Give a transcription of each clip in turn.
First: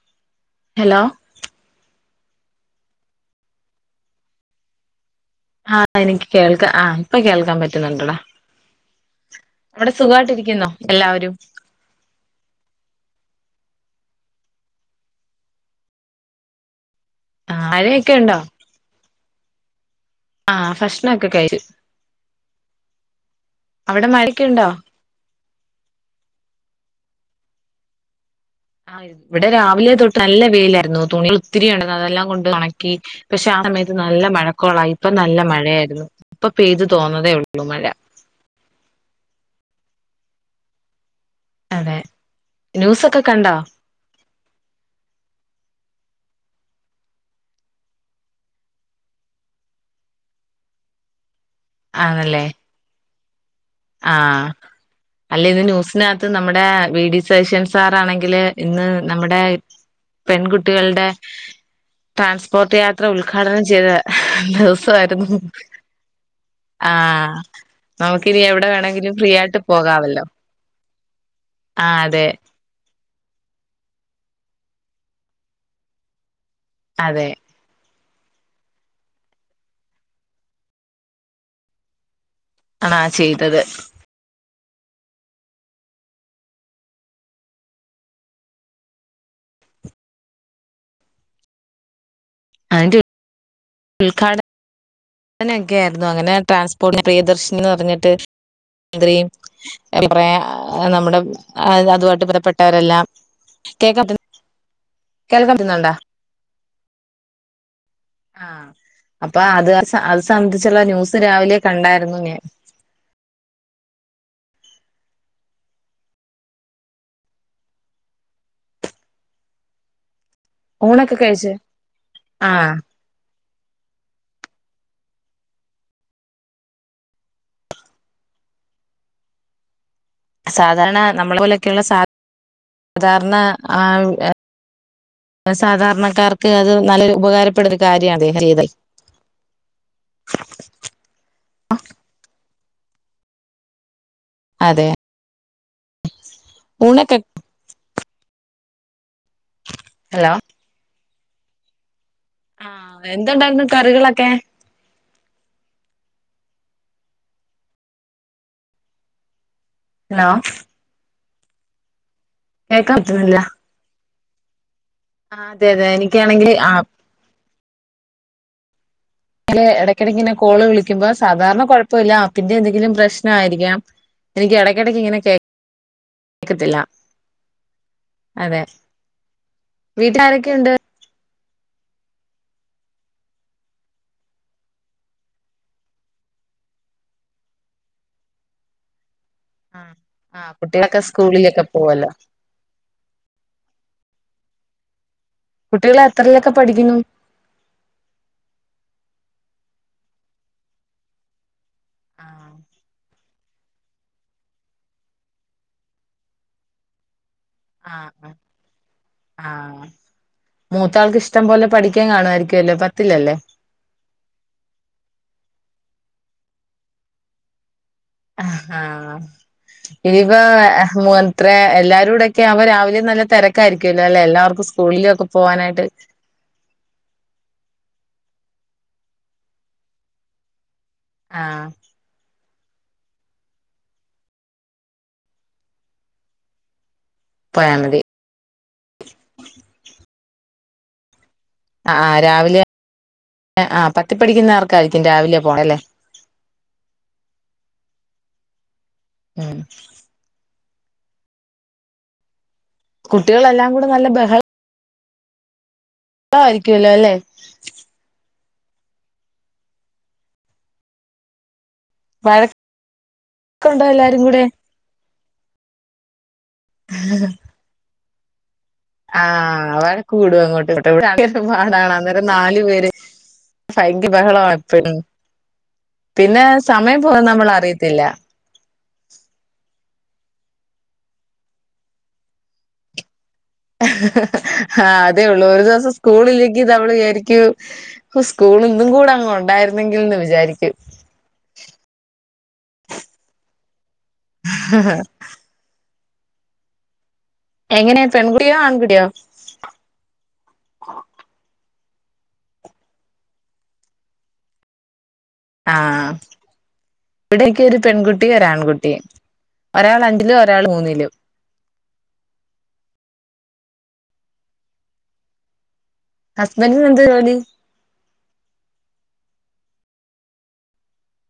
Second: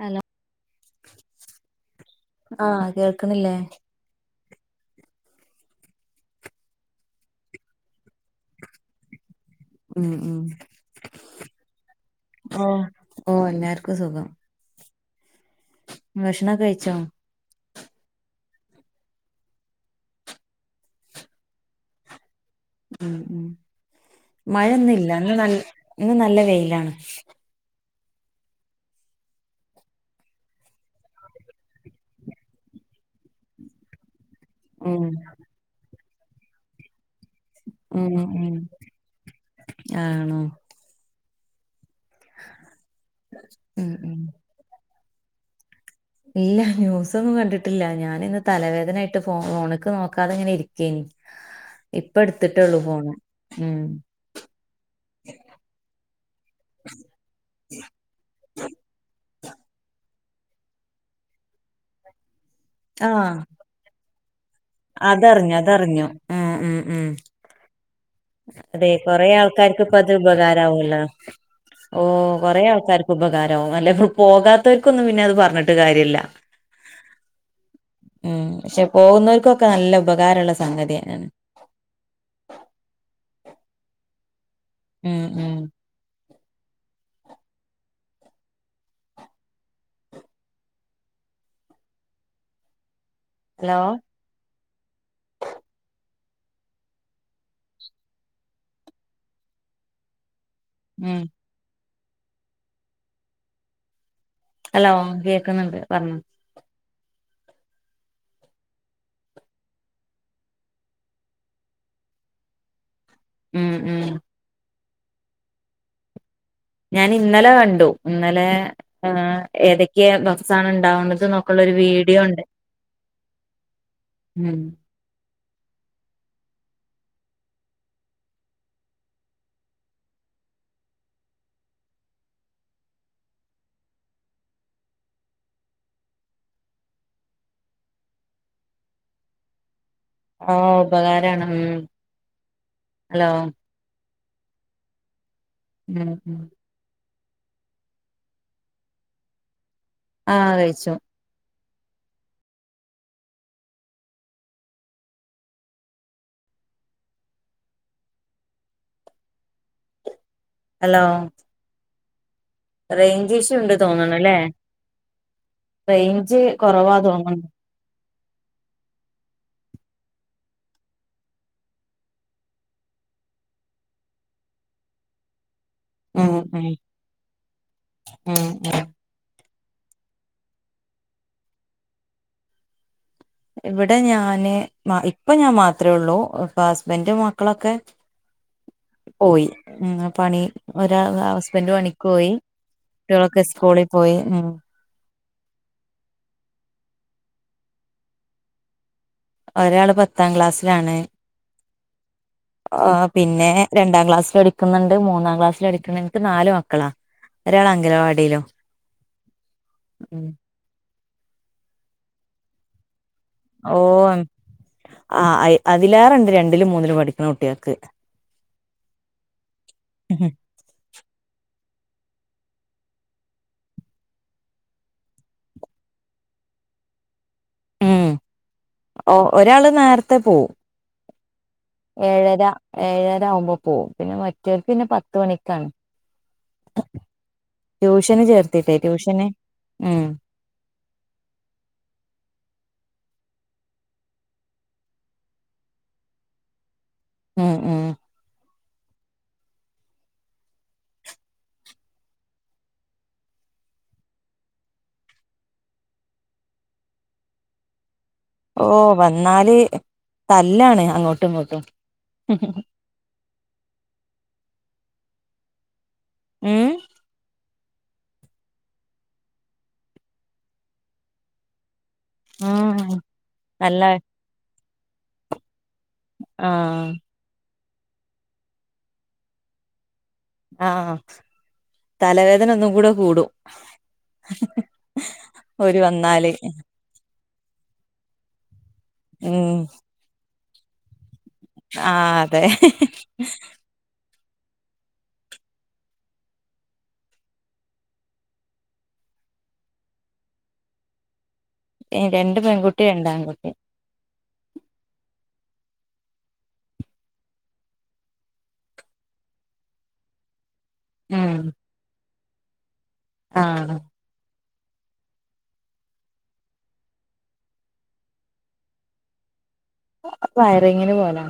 Hello hello. ആഹ് കേക്ക്ണില്ലേ? ആഹ് എനിക്ക് കേൾക്ക ആഹ് ഇപ്പൊ കേൾക്കാം പറ്റുന്നുണ്ടടാ. അവ്ടെ ഉം സുഖയിട്ടിരിക്കുന്നോ എല്ലാവരും? ഓഹ് ഓഹ് എല്ലാര്ക്കു സുഖം. ഭക്ഷണൊക്കെ കയ്ച്ചോ? ആഴേക്കെ ണ്ടോ? ആഹ് ഭഷ്ണൊക്കെ കയ്ര്. ഉം ഉം അവിടെ മഴയൊക്കെ ഉണ്ടോ മഴന്നില്ല ഇന്ന് നൽ ഇന്ന് നല്ല വെയിലാണ്. ആയിര്ന്ന്. ഇവടെ രാവിലെ തൊട്ട് നല്ല വെയിലായ്ര്ന്നു തുണ്യള് ഒത്തിരിയുണ്ട് ന്നതെല്ലാം കൊണ്ട് [unintelligible] ഒണക്കി പക്ഷെ ആ സമയത്ത് നല്ല മഴക്കോളായി ഉം ഇപ്പ നല്ല മഴയായിരുന്നു ഇപ്പ പെയ്തു തോന്നതേ ഒള്ളൂ മഴ. ഉം ഉം ആണോ? അതെ ന്യൂസൊക്കെ കണ്ടോ? ഉം ഉം ഇല്ല ന്യൂസൊന്നും കണ്ടിട്ടില്ല ഞാനിന്ന് തലവേദനായിട്ട് ഫോ ഫോണ്ക്ക് നോക്കാതെങ്ങനെരിക്കേനി. [inaudible] ഇപ്പട്ത്ത്ട്ടൊള്ളൂ ഫോണ്. ഉം ആഹ്. അല്ല ഇന്ന് ന്യൂസിനാത്ത് നമ്മ്ടെ വി ഡി സദീഷൻ സാറാണെങ്കില് ഇന്ന് നമ്മടെ പെൺകുട്ടികൾടെ ട്രാൻസ്പോർട്ട് യാത്ര ആഹ് ഉദ്ഘാടനം ചെയ്ത ദിവസ് സായ്ര്ന്നു അതറിഞ്ഞു അതറിഞ്ഞു ഉം ഉം ഉം ആഹ് നമക്ക്നി അതെ കൊറെ ആൾക്കാർക്ക് പ്പത് ഉപകാരാവൊല്ലോ ആഹ് അതെ ഓഹ് കൊറേ ആൾക്കാര് ഉപകാരവും അല്ല [unintelligible] പോകാത്തോര്ക്കൊന്നും പിന്നെ അത് പർഞ്ഞ്ട്ട് കാര്യല്ല. അതെ. ഉം പക്ഷേ പോകുന്നോർക്കൊക്കെ നല്ല ഉപകാരള്ള സംഗത്യാണ്. അണാ ചെയ്തത്. ഉം ഉം. അയ്ൻ്റെ ഹലോ. ഉദ്ഘാട നെക്കായിരുന്നു അങ്ങനെ ട്രാൻസ്പോർട്ട് പ്രിയദർശിനിന്ന് പർഞ്ഞിട്ട് മന്ത്രി [unintelligible] നമ്മടെ ഉം അതു വായിട്ട് പുറപ്പെട്ടവരെല്ലാം കേക്കതി ഹല്ലോ കേക്ക്ന്ന്ണ്ട് പർണോ. ആഹ് അപ്പൊ അത് അത് സ അത് സംബന്ധിച്ചുള്ള ന്യൂസ് രാവിലെ കണ്ടാര്ന്നു ഞാൻ. ഉം ഉം. ഞാനിന്നലെ കണ്ടു ഇന്നലെ ആഹ് എത ക്കെ ബസ്സാണ് ഊണൊക്കെ ണ്ടാവണത് കഴിച്ച് ന്നൊക്കെള്ളൊരു വീഡിയോ ണ്ട്. ആഹ് ഉം സാധാരണ നമ്മളെ പോലെയൊക്കെയുള്ള സാ സാധാരണ ആ ളുകള് സാധാരണക്കാർക്ക് അത് നല്ലൊരു ഉപകാരപ്പെട ഒരു കാര്യണ് [unintelligible] അന ഉപകാരാണ് മ് ഹലോ.. അതെ, ഉം, ഊണക്ക ഹലോ ആഹ് കഴിച്ചു, ആഹ്, എന്തുണ്ടായിരുന്നു കറികളൊക്കെ, ഹലോ, ഹലോ, കേക്കാൻ റേഞ്ച് പറ്റുന്നില്ല ഇഷ്യുണ്ട് തോന്നണല്ലേ ആഹ് അതെ അതെ റേയ്ഞ്ച് എനിക്കാണെങ്കിൽ കൊറവാ തോന്നണ്, ല് ഇടയ്ക്കിടയ്ക്ക്ങ്ങനെ കോള് വിളിക്കുമ്പോ സാധാരണ കുഴപ്പല്ല ആപ്പിന്റെ എന്തെങ്കിലും പ്രശ്നം ആയിരിക്കാം, എനിക്ക്‌ ഇടക്കടക്ക്ങ്ങനെ കേ ഉം ഉം വീട്ടിലാരൊക്കെ ഉണ്ട്? ഇവിടെ ഞാന് ഇപ്പൊ ഞാൻ മാത്രെ ഉള്ളൂ, പ്പൊ ഹസ്ബൻഡ് മക്കളൊക്കെ, പോയി ആഹ് പണി ആഹ് കുട്ടികളൊക്കെ ഒരാ സ്കൂളിലൊക്കെ ഹസ്ബൻഡ് പോവല്ലോ പണിക്കോയി, കുട്ടികളൊക്കെ സ്കൂളിൽ പോയി ഉ, കുട്ടികള എത്രല്ലൊക്കെ പഠിക്കുന്നു? ഒരാള് പത്താം ക്ലാസിലാണ്, ആഹ് ഒ പിന്നെ രണ്ടാം ക്ലാസ്സൽ പഠിക്കുന്നുണ്ട് മൂന്നാം ക്ലാസ്സൽ പഠിക്കുന്നുണ്ട് എനിക്ക് നാല് മക്കളാ, ഒരാളാ ആഹ് അങ്കനവാടിയിലും, ആഹ് മൂത്താൾക്ക് ഇഷ്ടം പോലെ പഠിക്കാൻ കാണുമായിരിക്കല്ലോ പത്തിലല്ലേ, ഓഹ് അ അതിലേറണ്ട് രണ്ടിലും മൂന്നിലും പഠിക്കണ കുട്ടികൾക്ക്, അഹ ലീവാവെ പോവൻത്രെ എല്ലാരുടെയൊക്കെ അവ രാവിലെ നല്ല തിരക്കായിരിക്കുമല്ലോ അല്ലെ എല്ലാവർക്കും സ്കൂളിലൊക്കെ പോവാനായിട്ട്, ഉം ഒരാള് നേരത്തെ പോവും, ആഹ്, ഏഴര ഏഴര ആകുമ്പോ പോകും പിന്നെ മറ്റോർക്ക് പിന്നെ പത്ത് മണിക്കാണ്, പോയാൽ മതി ട്യൂഷന് ചേർത്തില്ലെ ട്യൂഷന് ഉ, ആഹ് രാവിലെ ആഹ് പത്തിപ്പഠിക്കുന്ന ആർക്കായിരിക്കും രാവിലെ പോകണം അല്ലേ, ഉം ഉം, ഉം കുട്ടികളെല്ലാം കൂടെ നല്ല ബഹ ളായിരിക്കല്ലോ അല്ലെ, ഓഹ് വന്നാല് തല്ലാണ് അങ്ങോട്ടും ഇങ്ങോട്ടും, വഴ ക്കുണ്ടോ എല്ലാരും കൂടെ, ഉം ഹ് ഹ് ആഹ വഴക്ക് കൂടും അങ്ങോട്ട് ഇങ്ങോട്ട് കൂടെ നല്ല പാടാണ് ഇവിടെ നാല് പേര് നല്ല ഭയങ്കര ബഹളപ്പെളും പിന്നെ ആഹ് സമയം പോന്നെ നമ്മളറിയത്തില്ല, ആഹ് തലവേദന ഒന്നും കൂടെ കൂടും, ആഹ് അതേ ഉള്ളൂ ഒരു ഓര് ദിവസം വന്നാല് സ്കൂളില്ലെങ്കിൽ നമ്മള്ചാരിക്കും, ഇസ്കൂൾ ഇന്നും കൂടെ അങ് ഉം ഉണ്ടായിരുന്നെങ്കിൽന്ന് വിചാരിക്കും ആഹ് അതെ [unintelligible] എങ്ങന പെൺകുട്ടിയോ ആൺകുട്ടിയോ? രണ്ട് പെൺകുട്ടിണ്ട് രണ്ടാൺകുട്ടിണ്ട് ആഹ് ഇവിടേക്ക് ഒരു പെൺകുട്ടി ഒരാൺകുട്ടി ഒരാൾ രണ്ടില് ഒരാൾ മൂന്നില് ഉം ആഹ് ഹസ്ബന്റിന് എന്താ ജോലി വയറിങ്ങിന് പോലാ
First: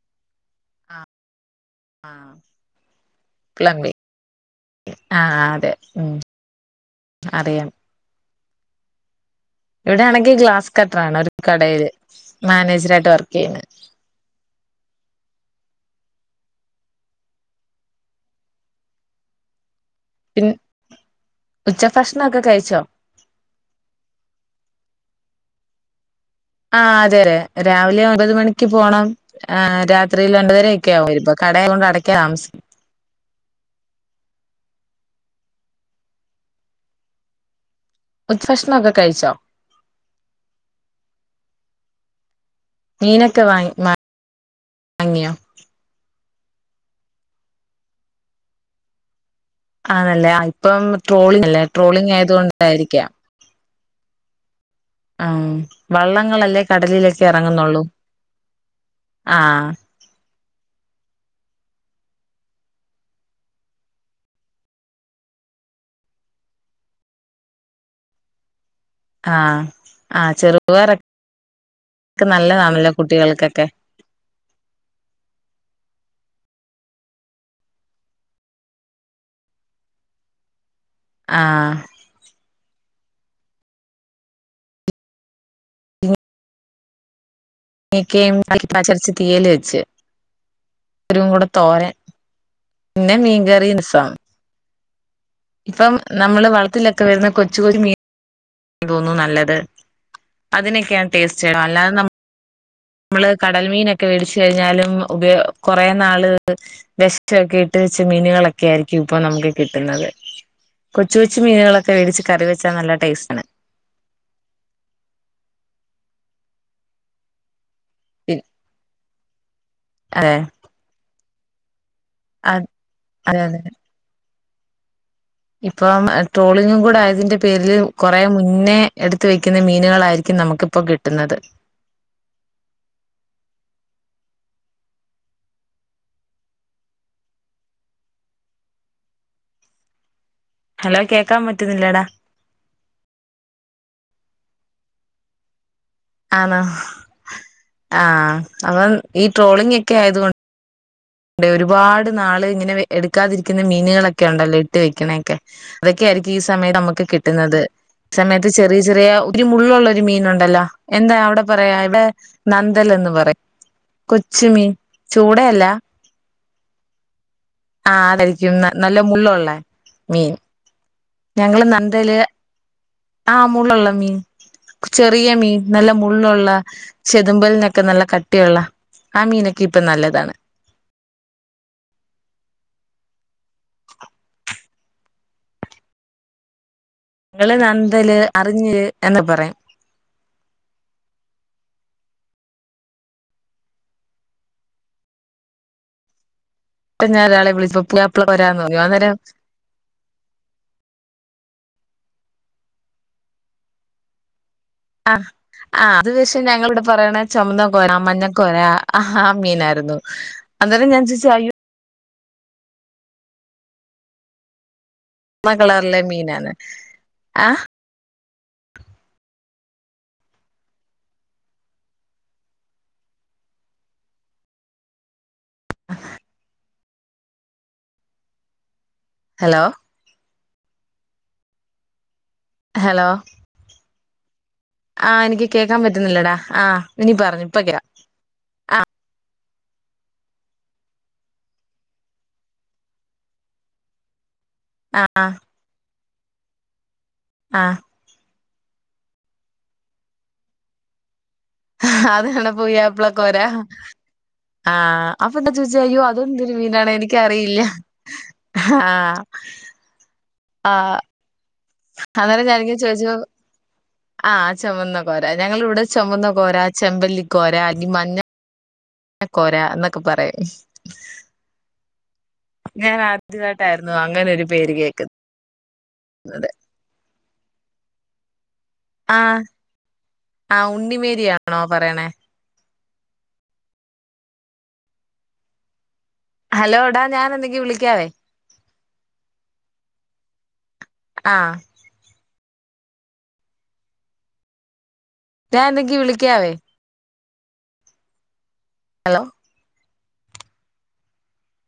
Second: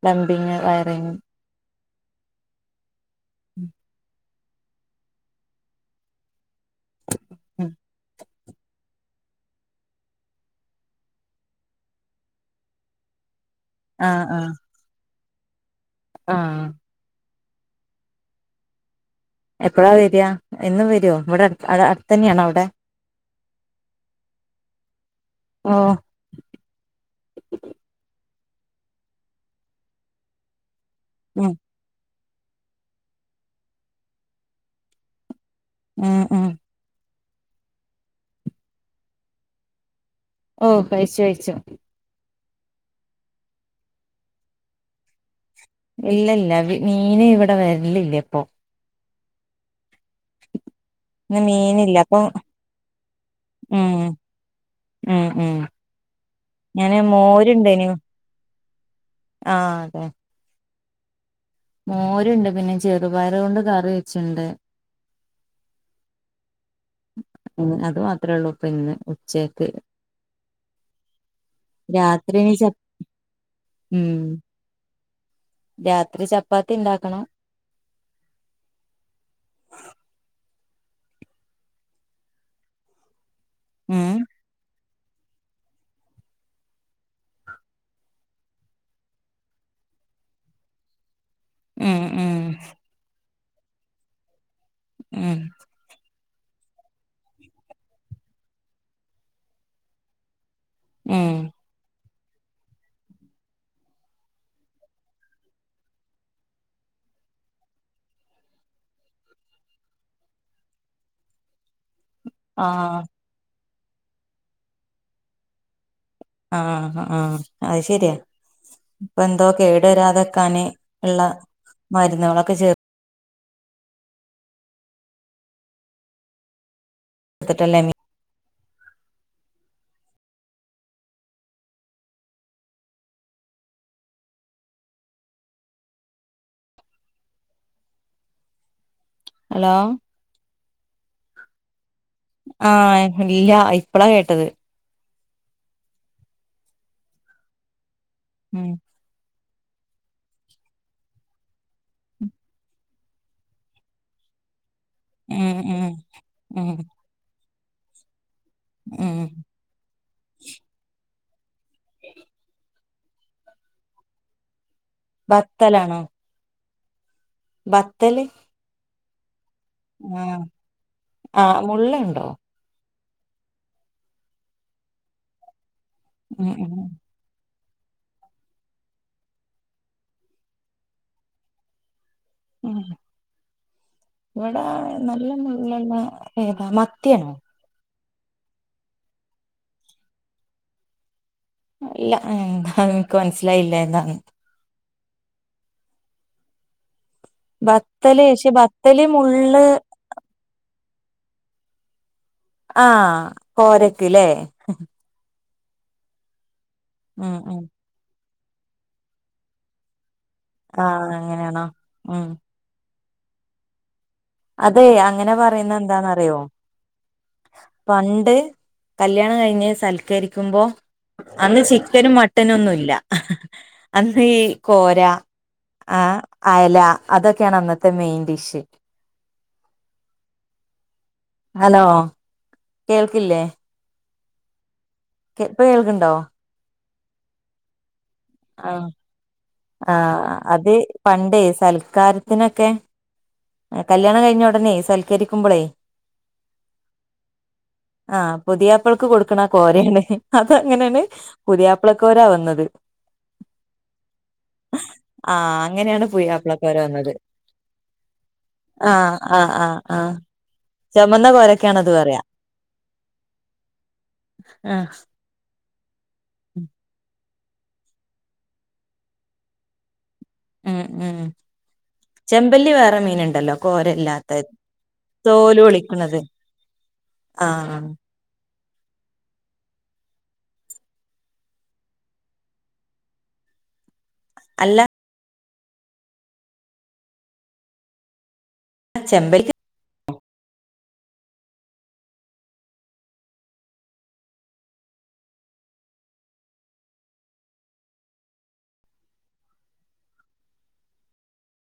പ്ലമ്പിങ്ങ് വയറിങ് ആഹ് പ്ലബി ആഹ് അതെ ഉം അറിയാം ഇവിടെ ആണെങ്കി ഗ്ലാസ് കട്ടറാണ് ഒരു കടയില് മാനേജറായിട്ട് വർക്ക്യ്യ്ണ് ആഹ് ആഹ് ആഹ് എപ്പഴാ വരാ പിന്നെ എന്നും വരോ ഇവടെ അട് ഔടെ ഉച്ചഭക്ഷണൊക്കെ അടുത്തന്നെയാണോ അവിടെ കഴിച്ചോ ഓഹ് ആഹ് അതെ അതെ രാവിലെ ഒമ്പത് മണിക്ക് പോണം ആ രാത്രിയിൽ ഒൻമ്പതര ക്യാവും വര്മ്പോ ഉം കടേകൊണ്ട്ടക്കാ താമസ് ഉം ഉം ഉച്ചഭഷ്ണൊക്കെ കഴിച്ചോ ഓഹ് കഴിച്ചു കഴിച്ചു മീനൊക്കെ വാങ്ങി വാ വാങ്ങിയൊ ഇല്ല ഇല്ല മീന് ഇവടെ വരലില്ല ഇപ്പൊ ആണല്ലേ ഇപ്പം ഇന്ന് ട്രോളിങ്ങല്ലേ മീനില്ല അപ്പൊ ട്രോളിങ്ങായത് കൊണ്ടായിരിക്കാം ഉം ഉം ഉം ആഹ് വള്ളങ്ങളല്ലേ ഞാന് കടലിലെക്ക് ഏറങ്ങുന്നൊള്ളൂ മോരുണ്ടേനു ആഹ് അതെ മോര്ണ്ട് പിന്നെ ചെറുപയറ് കൊണ്ട് കറി വെച്ചിണ്ട് അത് മാത്രേ ഒള്ളൂ ഇപ്പ ഇന്ന് ആഹ് ഉച്ചക്ക് ആഹ് ചെറുപയറൊക്കെ രാത്രി ഇനി ച നല്ലതാണല്ലോ കുട്ടികൾക്കൊക്കെ ഉം രാത്രി ചപ്പാത്തി ഇണ്ടാക്കണം ആഹ് ഉം [inaudible] [unintelligible] [unintelligible] തോരൻ ഉം ഉം പിന്നെ മീൻകറിയന്സ ഉം ഇപ്പം നമ്മള് വള്ത്തിലൊക്കെ വരുന്ന കൊച്ചൊ കൊച്ചു മീ തോന്നുന്നു നല്ലത് അതിനൊക്കെയാണ് ഉം ടേസ്റ്റ് അല്ലാതെ നമ്മള് കടൽ മീനൊക്കെ വേടിച്ച്ഴിഞ്ഞാലും ഉപയോ കൊ റേ നാള് ബെസ്റ്റൊക്കെയിട്ട് വെച്ച മീനുകളൊക്കെ ആയിരിക്കും ഇപ്പൊ നമുക്ക് കിട്ടുന്നത് കൊച്ചു കൊച്ചു മീനുകളൊക്കെ വേടിച്ച് കറി വെച്ചാ നല്ല ആഹ് ടേസ് ആഹ് ആഹ് അഹ് ശരിയാ ഇപ്പ എന്തോ അതെ കേടുവരാതെക്കാന് ഇള്ള മരുന്ന്കളൊക്കെ ചേർ അതെ അതെ ഇപ്പം ട്രോളിങ്ങും കൂടെ ആയതിന്റെ പേര്ല് ചേർത്തിട്ടല്ലേ മീ കൊറേ മുന്നേ എടുത്ത് വെക്കുന്ന മീനുകളായിരിക്കും നമുക്കിപ്പോ കിട്ടുന്നത് ഹലോ ഹലോ കേക്കാം പറ്റുന്നില്ലേടാ ആഹ് ഇല്ല ഇപ്പളാ കേട്ടത് ആണോ ആഹ് ഉം അപ്പം ഈ ട്രോളിങ്ങെക്കെ ആയത് കൊ ണ്ട് ഒരുപാട് നാള് ഇങ്ങനെ എടുക്കാതിരിക്കുന്ന മീനുകളൊക്കെണ്ടല്ലേ ഇട്ട് വെക്ക്ണെക്കെ ഉം ഉം അതൊക്കെയായിരിക്കും ഈ ഉം സമയത്ത് നമുക്ക് കിട്ടുന്നത് സമയത്ത് ചെറിയ ചെറിയ ഉം ഒരു മുള്ളുള്ളൊരു മീനുണ്ടല്ലോ എന്താ അവിടെ പറയാ ഇവിടെ ന ത്തലെന്ന് പറിം കൊച്ചുമീൻ ബത്തലാണോ. ആഹ് ബത്തല് അതായിരിക്കും നല്ല മുള്ളുള്ളേ. മീൻ ആഹ് ആഹ് ഞങ്ങള് നന്തല്. മുള്ളുണ്ടോ ആഹ് മുള്ളുള്ള മീൻ ചെറിയ മീൻ നല്ലമുള്ളുള്ള ഉം ഉം ചെതുമ്പൽനൊക്കെ നല്ല കട്ടിയുള്ള ആ മീനൊക്കെ ഇപ്പൊ നല്ലതാണ്. ഉം ഇവിടെ നല്ല മുള്ളുള്ള ഏത മത്തിയാണ്. നല്ല നന്തല് അറിഞ്ഞ എന്ന് പറയും. ഇല്ല ഉം എൻക്ക് മനസ്സിലായില്ല ഏതാന്ന്. പഞാലരാള്. ബത്തല് പക്ഷേ ബത്തല് മുള്ള് ആഹ് കോരക്ക്ലേ ആഹ് ആഹ് അത് പക്ഷേ ഞങ്ങളിവിടപറയെണ ഉം ഉം ചൊമന്ന കോരാ മഞ്ഞ കോര ആഹ് മീനായിരുന്നു. അന്നേരം ഞാൻ ആഹ് ചോദിച്ചു അയ്യോ അങ്ങനെയാണോ ഉം. അതെ അങ്ങനെ ചുവന്ന പറയുന്ന കളറിലെ എന്താന്നറിയോ മീനാണ് ആഹ് പണ്ട് കല്യാണം കഴിഞ്ഞ് സൽക്കരിക്കുമ്പോ അന്ന് ചിക്കനും മട്ടനും ഒന്നുല്ല അന്ന് ഈ കോര ആ അയല അതൊക്കെയാണ് അന്നത്തെ main dish. Hello. Hello hello കേൾക്കില്ലേ. ആഹ് എനിക്ക് ഇപ്പൊ കേൾക്കാൻ കേൾക്കണ്ടോ പറ്റുന്നില്ലടാ ആ ഇനി പറഞ്ഞോ ഇപ്പകേക്കാം. ആഹ് അത് പണ്ടേ സൽക്കാരത്തിനൊക്കെ. കല്യാണം കഴിഞ്ഞ ഉടനെ ആഹ് സൽക്കരിക്കുമ്പളേ ആഹ്. ആഹ് പുതിയപ്പളക്ക് കൊടുക്കണ കോരേണ് അത് അങ്ങനെണ് ആഹ് അതാണ് പുത്യാപളകോര. ആഹ് ആ അപ്പൊ എന്താ ചോദിച്ചെ അയ്യോ അങ്ങനെയാണ് അതൊന്തരു പുതിയാപ്പളക്കോര മീനാണ് വന്നത് എനിക്കറിയില്ല. ആഹ്. അഹ് ആഹ്. ആഹ്. വന്ന കോര അന്നേരം ഞാനക്ക ചോദിച്ചു ആഹ് ആ ചുമന്ന കോരാ ഞങ്ങള് ഇവിടെ ചൊമന്ന കോര ചെമ്പല്ലിക്കോര അല്ലി മഞ്ഞ. കോരാ എന്നൊക്കെ പറയും. ഉം ഉം ചെമ്പല്ലി വേറെ ഞാൻ മീന്ണ്ടല്ലോ ആദ്യമായിട്ടായിരുന്നു അങ്ങനെ ഒരു കോരല്ലാത്തത്. പേര് കേൾക്കുന്നത് തോലു പൊളിക്കണത് ആഹ്. ആഹ്. ആഹ് ഉണ്ണിമേരിയാണോ പറയണേ. അല്ല. ഹലോ ടാ ഞാനെന്തെങ്കി വിളിക്കാവേ. ആഹ് ചെമ്പല്ലി. ആഹ്. റ്റാൻ ത്ക്കി വിളിക്കാവേ. ഹലോ.